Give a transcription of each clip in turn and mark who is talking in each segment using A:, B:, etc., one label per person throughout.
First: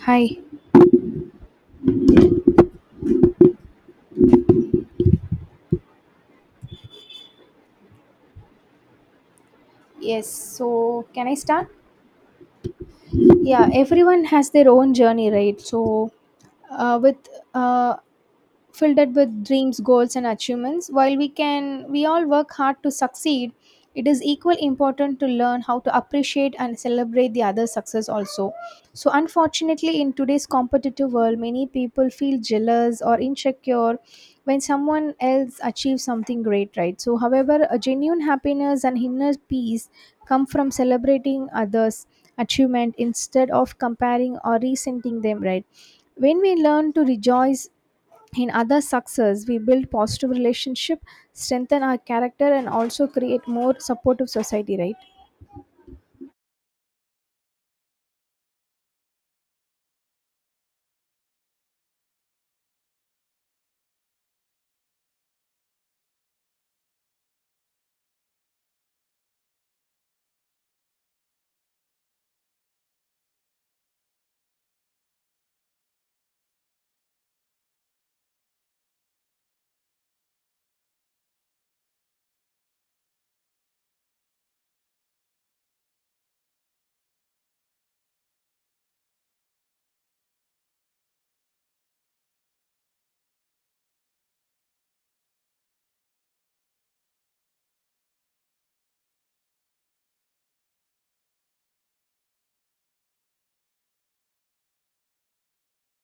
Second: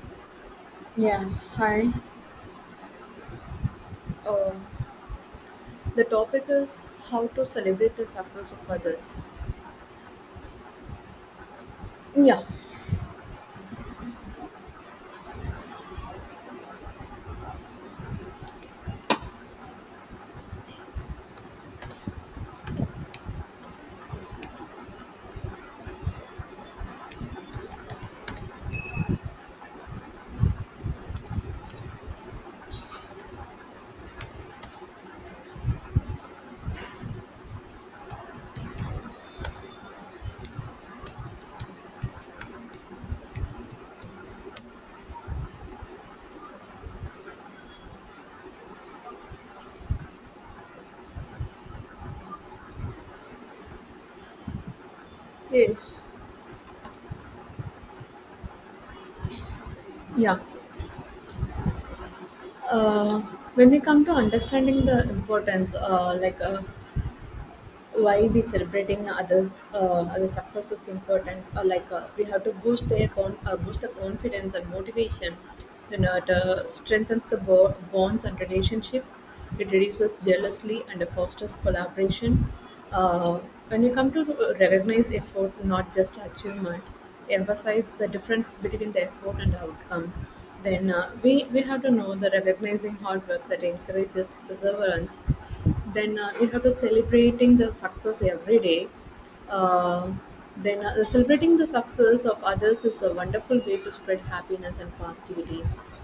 A: Hi.
B: Yeah, and uh, the topic is how to celebrate the success of others.
A: Yes, so can I start?
B: Yeah.
A: Yeah, everyone has their own journey, right? So, with uh, filled it with dreams goals and achievements while we all work hard to succeed, it is equal important to learn how to appreciate and celebrate the other success also. So unfortunately in today's competitive world many people feel jealous or insecure when someone else achieves something great, right? So however a genuine happiness and inner peace come from celebrating others achievement instead of comparing or resenting them, right? When we learn to rejoice in other success we build positive relationship, strengthen our character and also create more supportive society, right?
B: Yes, yeah. Uh, when we come to understanding the importance, why we celebrating other success is important, we have to boost boost the confidence and motivation. You know it strengthens the bonds and relationship. It reduces jealousy and fosters collaboration. uh, when you come to recognize effort not just achievement, emphasize the difference between the effort and outcome. Then we have to know the recognizing hard work that encourages perseverance. Then you have to celebrating the success every day. Uh, then Celebrating the success of others is a wonderful way to spread happiness and positivity.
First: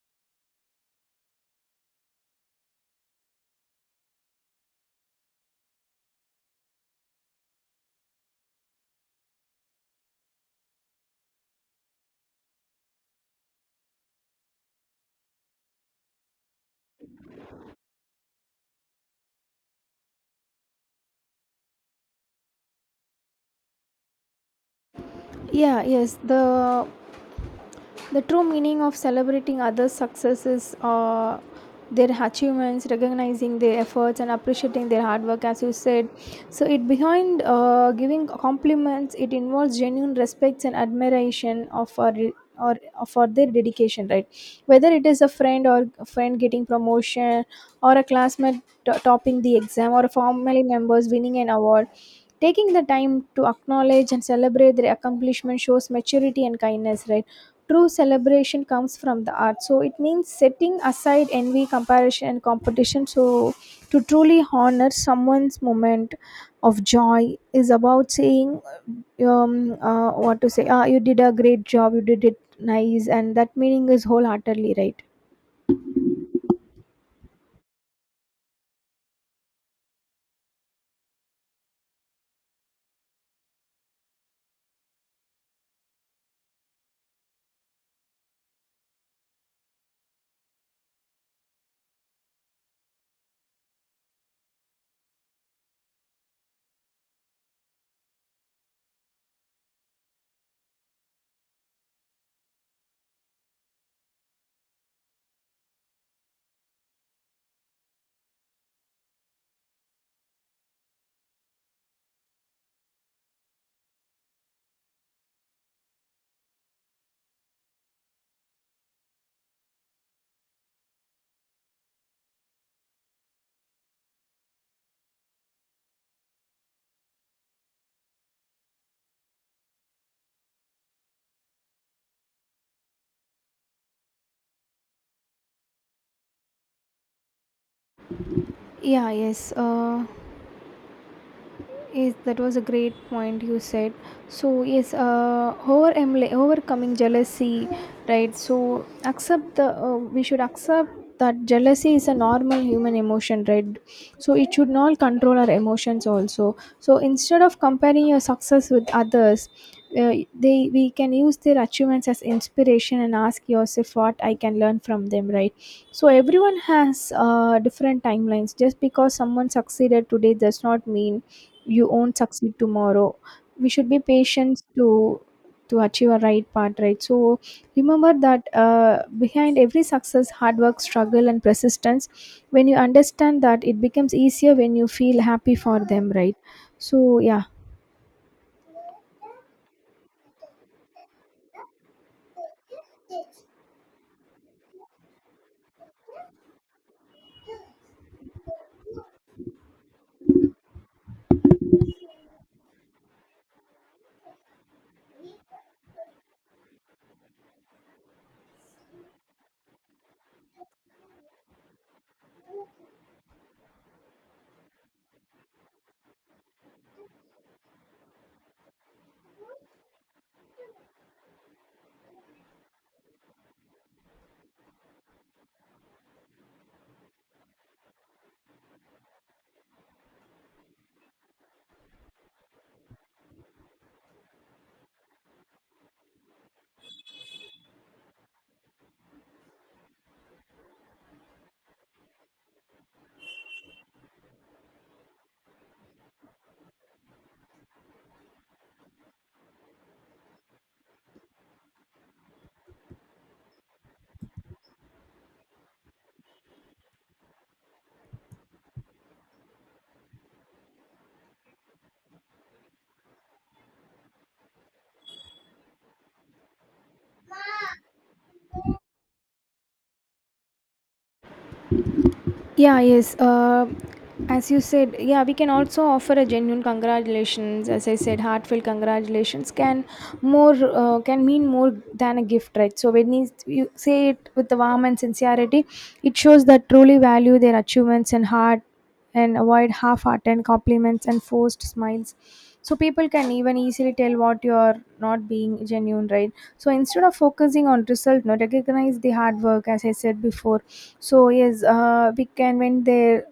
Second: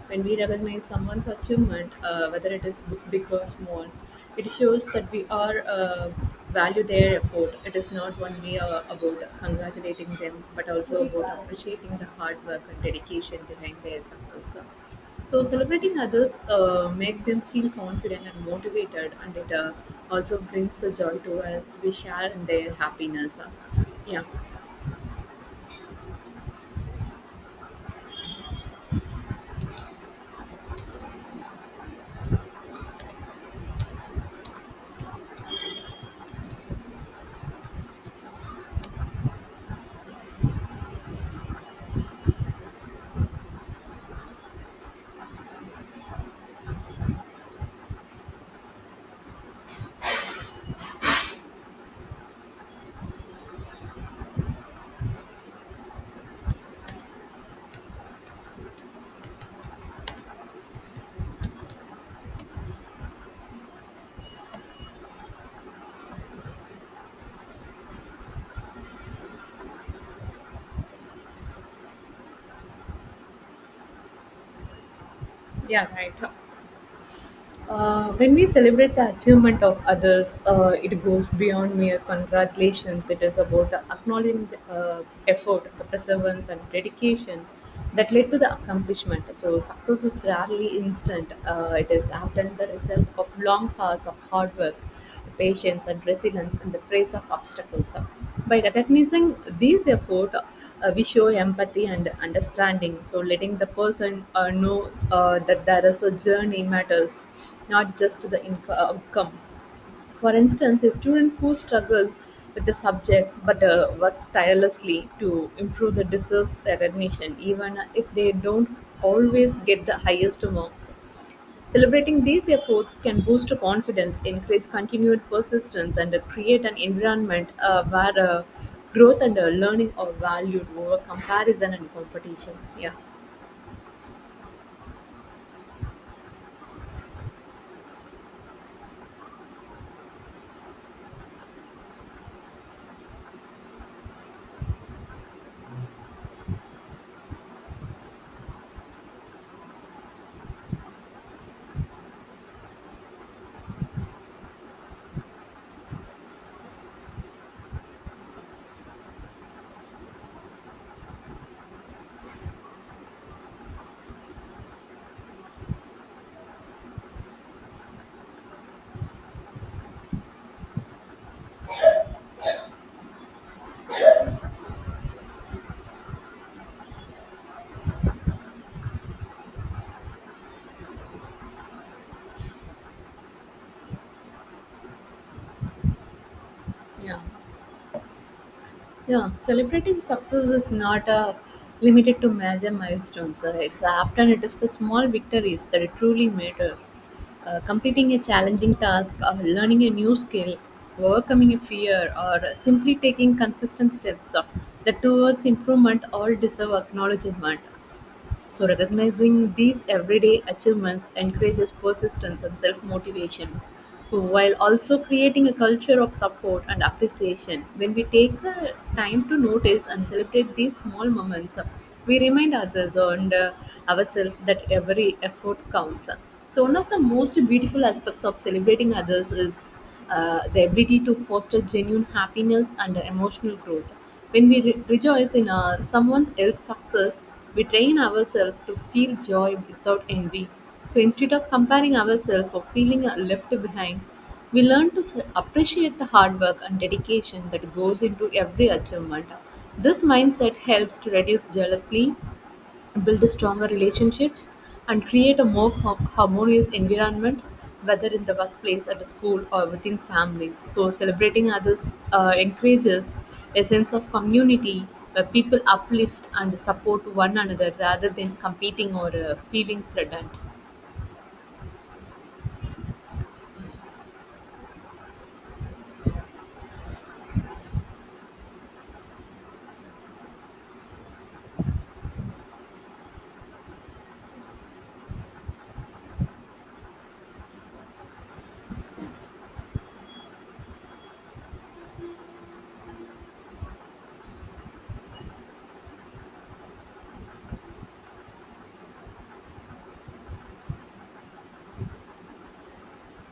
B: When we recognize someone's achievement, whether it is big or small, it shows that we are value their effort. It is not only about congratulating them but also about appreciating the hard work and dedication behind their success. So celebrating others make them feel confident and motivated, and it also brings the joy to us. We share in their happiness. Yeah.
A: yeah yes the The true meaning of celebrating others' successes or their achievements, recognizing their efforts and appreciating their hard work, as you said. So, it behind giving compliments, it involves genuine respects and admiration of our. Or for their dedication, right? Whether it is a friend or a friend getting promotion, or a classmate topping the exam, or a family members winning an award, taking the time to acknowledge and celebrate their accomplishment shows maturity and kindness, right? True celebration comes from the art. So it means setting aside envy, comparison, and competition. So to truly honor someone's moment of joy is about saying, what to say, ah, you did a great job, you did it nice, and that meaning is wholeheartedly right.
B: Yeah, right. When we celebrate the achievement of others, it goes beyond mere congratulations. It is about the acknowledging the effort, the perseverance, and dedication that led to the accomplishment. So, success is rarely instant. It is often the result of long hours of hard work, patience and resilience in the face of obstacles. By recognizing these efforts, we show empathy and understanding. So, letting the person know that there is a journey matters, not just the outcome. For instance, a student who struggles with the subject but works tirelessly to improve the deserves recognition, even if they don't always get the highest marks. Celebrating these efforts can boost confidence, encourage continued persistence, and create an environment where growth and learning are valued over comparison and competition. Yeah.
A: Yeah, yes. Yes, that was a great point you said. So yes, overcoming jealousy, right? So accept the we should accept that jealousy is a normal human emotion, right? So it should not control our emotions also. So instead of comparing your success with others, they we can use their achievements as inspiration and ask yourself what I can learn from them, right? So everyone has different timelines. Just because someone succeeded today does not mean you won't succeed tomorrow. We should be patient to achieve a right part, right? So remember that behind every success hard work struggle and persistence, when you understand that it becomes easier when you feel happy for them, right?
B: Yeah.
A: So yeah.
B: Yeah, celebrating success is not limited to major milestones, right? It's often it is the small victories that truly matter. Completing a challenging task, or learning a new skill, overcoming a fear, or simply taking consistent steps that towards improvement all deserve acknowledgement. So, recognizing these everyday achievements encourages persistence and self motivation, while also creating a culture of support and appreciation. When we take the time to notice and celebrate these small moments, we remind others and ourselves that every effort counts. So, one of the most beautiful aspects of celebrating others is the ability to foster genuine happiness and emotional growth. When we rejoice in someone else's success, we train ourselves to feel joy without envy. So instead of comparing ourselves or feeling left behind, we learn to appreciate the hard work and dedication that goes into every achievement. This mindset helps to reduce jealousy, build stronger relationships, and create a more harmonious environment, whether in the workplace, at school, or within families. So, celebrating others encourages a sense of community where people uplift and support one another rather than competing or feeling threatened.
A: Yeah, yes. As you said, yeah, we can also offer a genuine congratulations. As I said, heartfelt congratulations can more can mean more than a gift, right? So when you say it with the warm and sincerity, it shows that truly value their achievements and hard, and avoid half-hearted compliments and forced smiles. So people can even easily tell what you are not being genuine, right? So instead of focusing on result not recognize the hard work as I said before. So yes, we can when they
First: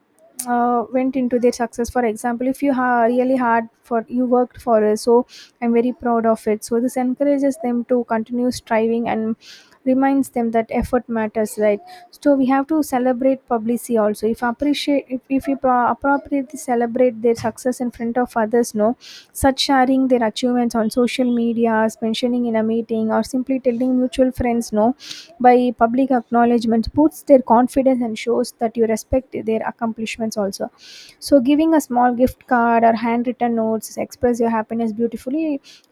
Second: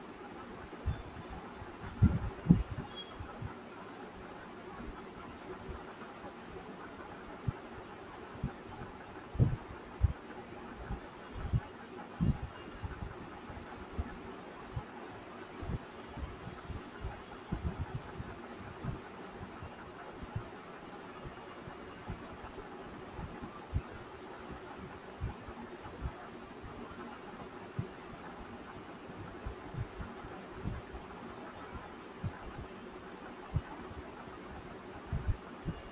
A: went into their success, for example, if you are really hard for you worked for it, so I'm very proud of it. So this encourages them to continue striving and reminds them that effort matters, right? So we have to celebrate publicity also if appreciate if, if we appropriately celebrate their success in front of others, no, such sharing their achievements on social medias, mentioning in a meeting or simply telling mutual friends, no, by public acknowledgement boosts their confidence and shows that you respect their accomplishments also. So giving a small gift card or handwritten notes express your happiness beautifully.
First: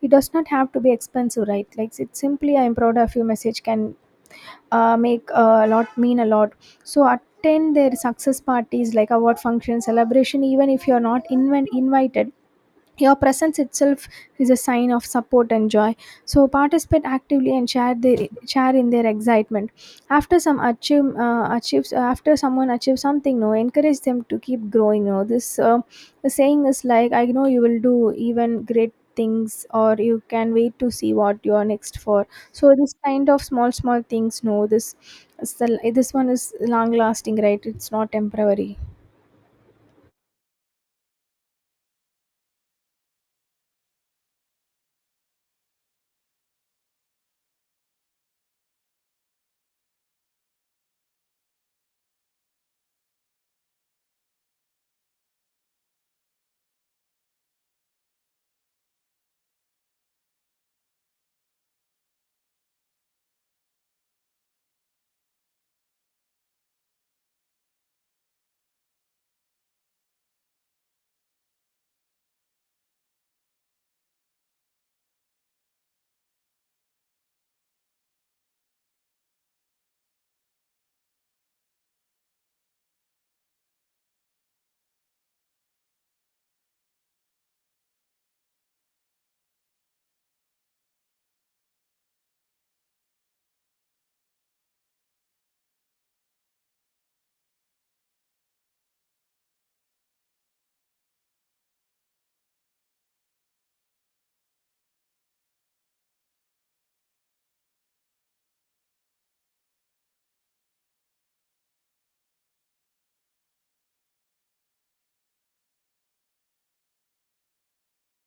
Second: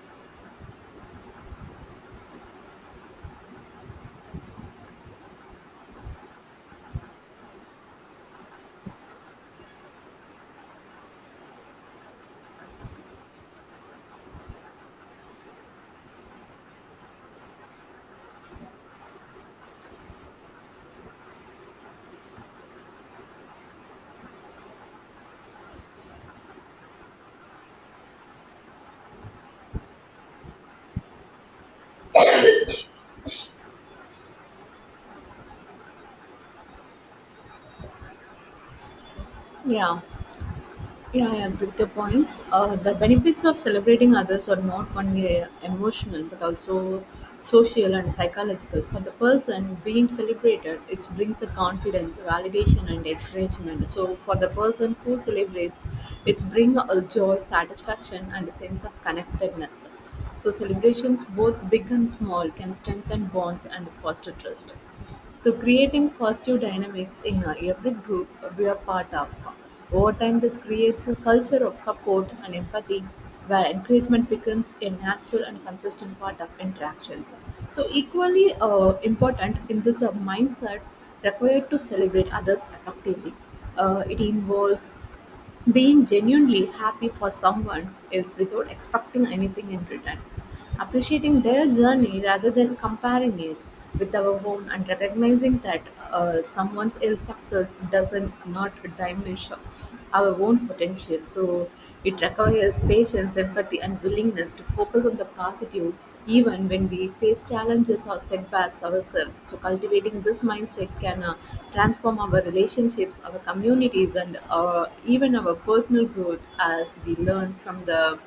A: It does not have to be expensive, right? Like it's simply I'm proud of you message can make a lot mean a lot. So attend their success parties like award function, celebration even if you're not invited, your presence itself is a sign of support and joy. So participate actively and share in their excitement. After someone achieves something, no, encourage them to keep growing. No, this saying is like I know you will do even great things, or you can wait to see what you are next for. So this kind of small things, no, this one is long lasting, right? It's not temporary.
B: Yeah. Yeah, I agree with your points. The benefits of celebrating others are not only emotional but also social and psychological. For the person being celebrated, it brings a confidence, validation, and encouragement. So, for the person who celebrates, it brings a joy, satisfaction, and a sense of connectedness. So, celebrations, both big and small, can strengthen bonds and foster trust. So creating positive dynamics in every group we are part of. Over time, this creates a culture of support and empathy where encouragement becomes a natural and consistent part of interactions. So equally important in this mindset required to celebrate others effectively. It involves being genuinely happy for someone else without expecting anything in return. Appreciating their journey rather than comparing it with our own and recognizing that someone else's success doesn't not diminish our own potential. So it requires patience, empathy, and willingness to focus on the positive even when we face challenges or setbacks ourselves. So, cultivating this mindset can transform our relationships, our communities, and even our personal growth as we learn from the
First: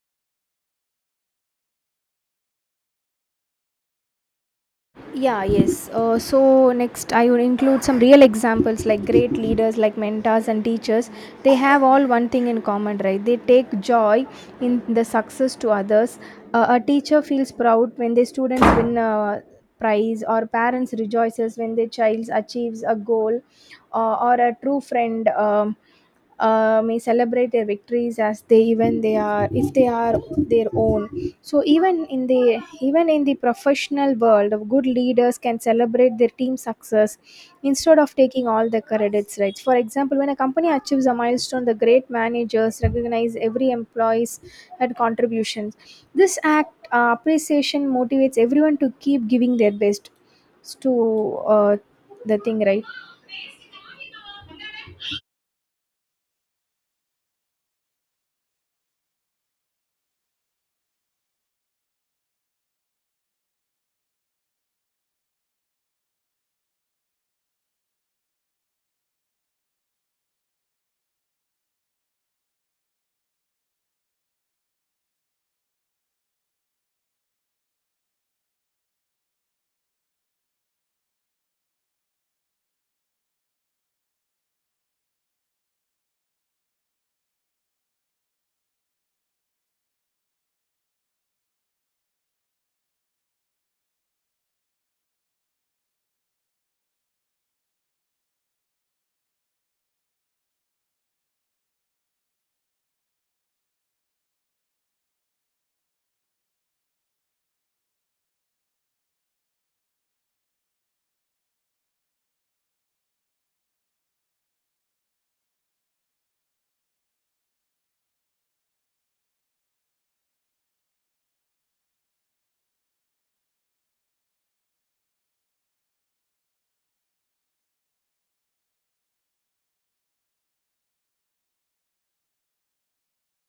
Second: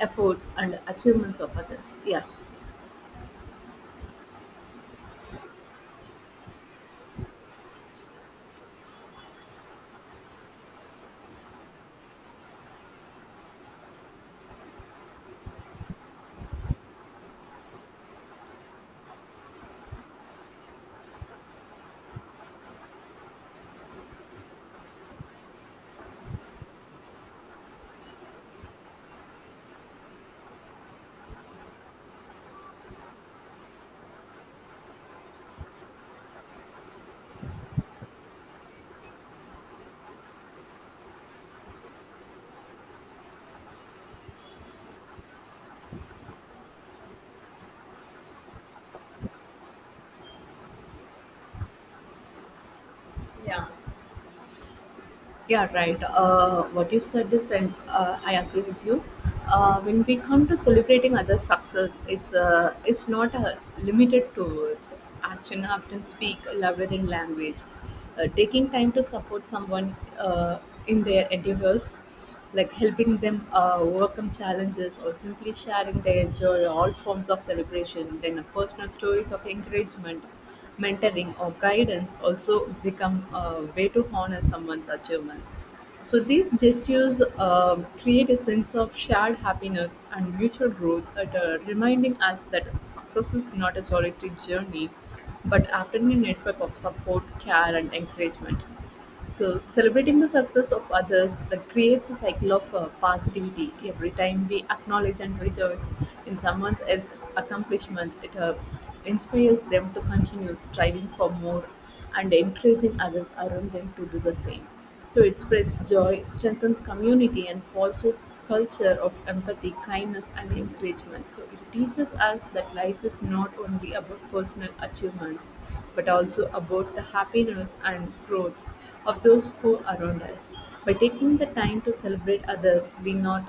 B: efforts and achievements of others. Yeah.
A: Yeah, yes. So next, I would include some real examples like great leaders, like mentors and teachers. They have all one thing in common, right? They take joy in the success to others. A teacher feels proud when their students win prize, or parents rejoices when their child achieves a goal, or a true friend may celebrate their victories as they even they are if they are their own. So even in the professional world good leaders can celebrate their team success instead of taking all the credits, right? For example when a company achieves a milestone, the great managers recognize every employee's had contributions. This act appreciation motivates everyone to keep giving their best to the thing, right?
B: Yeah. Yeah, right. What you said is, and I agree with you. When we come to celebrating other success, it's not limited to words. Action often speak louder than language. Taking time to support someone in their endeavors like helping them overcome challenges or simply sharing their joy, all forms of celebration, then personal stories of encouragement, mentoring, or guidance also become a way to honor someone's achievements. So these gestures create a sense of shared happiness and mutual growth, reminding us that success is not a solitary journey, but often a network of support, care, and encouragement. So, celebrating the success of others that creates a cycle of positivity. Every time we acknowledge and rejoice in someone else's accomplishments, it inspires them to continue striving for more and encouraging others around them to do the same. So it spreads joy, strengthens community, and fosters culture of empathy, kindness, and encouragement. So it teaches us that life is not only about personal achievements, but also about the happiness and growth of those who are around us. By taking the time to celebrate others, we not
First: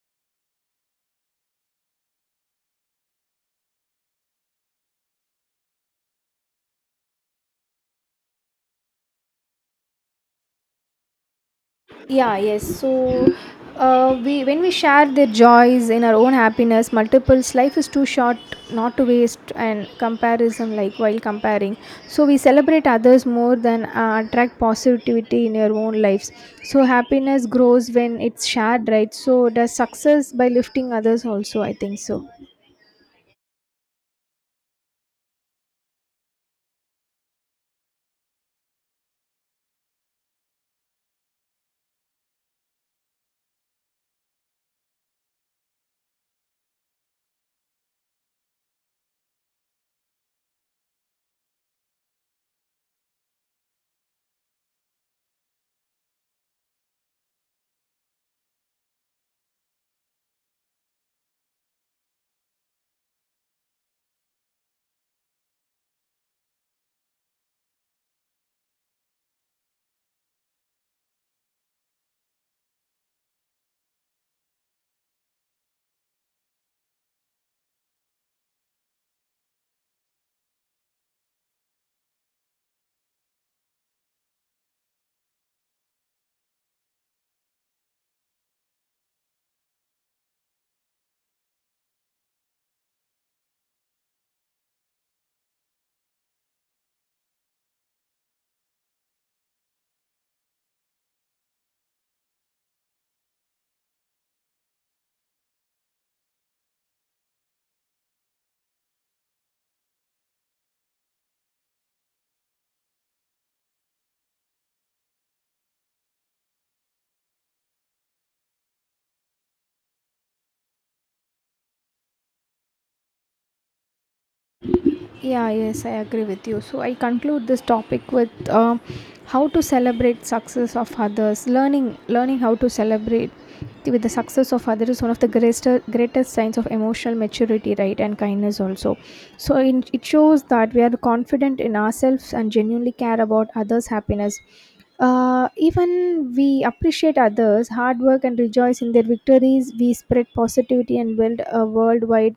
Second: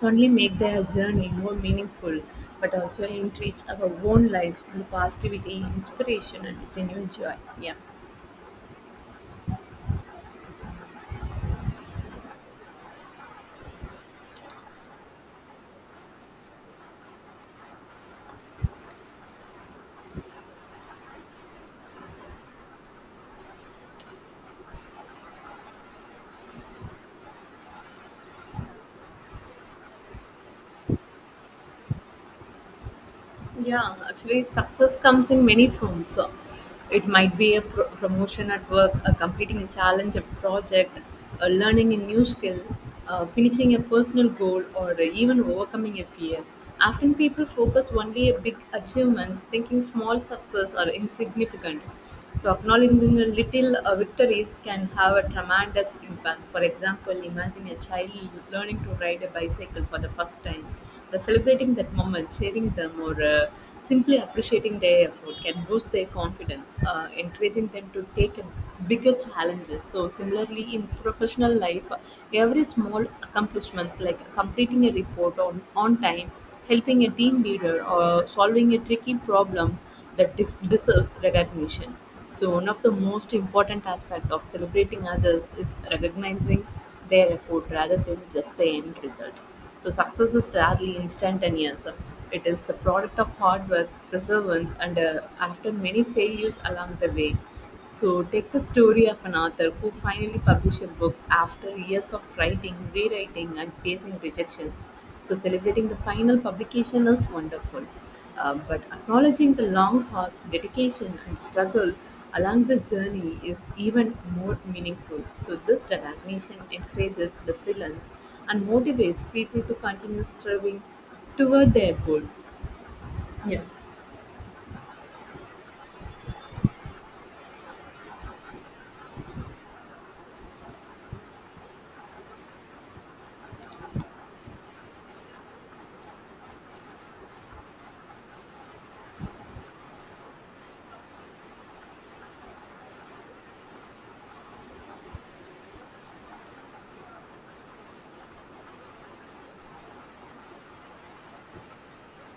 B: only make their journey more meaningful, but also enrich our own lives with positivity, inspiration, and genuine joy. Yeah.
A: yeah yes so we when we share their joys in our own happiness multiples. Life is too short not to waste and comparison like while comparing. So we celebrate others more than attract positivity in your own lives. So happiness grows when it's shared, right? So does success by lifting others also, I think so.
B: Yeah, actually, success comes in many forms. So it might be a promotion at work, a completing a challenge, a project, a learning a new skill, finishing a personal goal, or even overcoming a fear. Often people focus only on big achievements, thinking small success are insignificant. So acknowledging little victories can have a tremendous impact. For example, imagine a child learning to ride a bicycle for the first time. The celebrating that moment, cheering them, or simply appreciating their effort can boost their confidence, encouraging them to take a bigger challenges. So similarly, in professional life, every small accomplishments like completing a report on time, helping a team leader, or solving a tricky problem that deserves recognition. So, one of the most important aspects of celebrating others is recognizing their effort rather than just the end result. So, success is rarely instantaneous. It is the product of hard work, perseverance, and after many failures along the way. So take the story of an author who finally published a book after years of writing, rewriting, and facing rejection. So celebrating the final publication is wonderful. But acknowledging the long hours, dedication, and struggles along the journey is even more meaningful. So this recognition encourages resilience and motivates people to continue striving toward their goal. Yeah.
A: Yeah, yes, I agree with you. So I conclude this topic with how to celebrate success of others. Learning how to celebrate with the success of others is one of the greatest signs of emotional maturity, right, and kindness also. So in, it shows that we are confident in ourselves and genuinely care about others' happiness. Even we appreciate others' hard work and rejoice in their victories, we spread positivity and build a worldwide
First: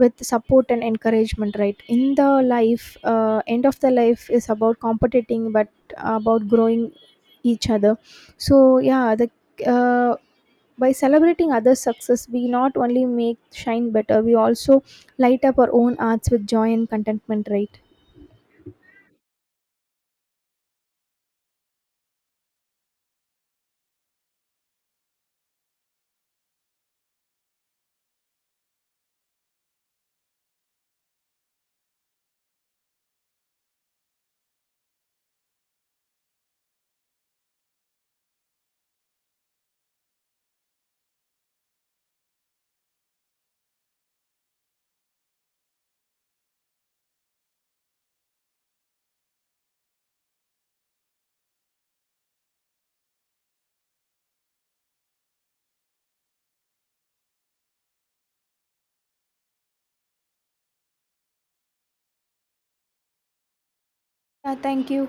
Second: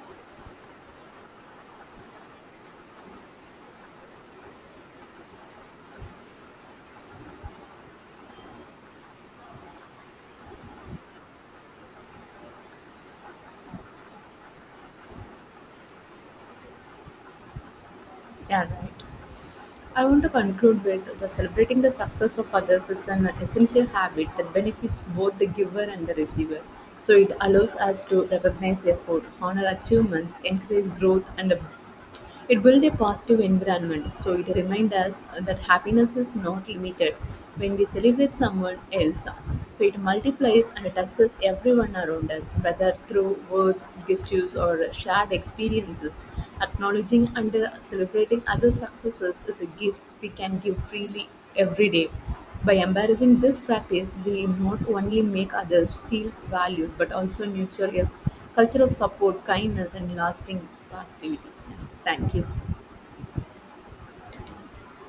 A: with support and encouragement, right? In the life end of the life is about competing but about growing each other. So yeah the uh, by celebrating others success we not only make shine better, we also light up our own hearts with joy and contentment, right?
B: Yeah, right. I want to conclude with the celebrating the success of others is an essential habit that benefits both the giver and the receiver. So it allows us to recognize effort, honor achievements, encourage growth, and it builds a positive environment, so it reminds us that happiness is not limited. When we celebrate someone else, so it multiplies and it touches everyone around us, whether through words, gestures, or shared experiences. Acknowledging and celebrating other successes is a gift we can give freely every day. By embracing this practice, we not only make others feel valued but also nurture a culture of support, kindness, and lasting positivity. Thank you.
A: Yeah, thank you.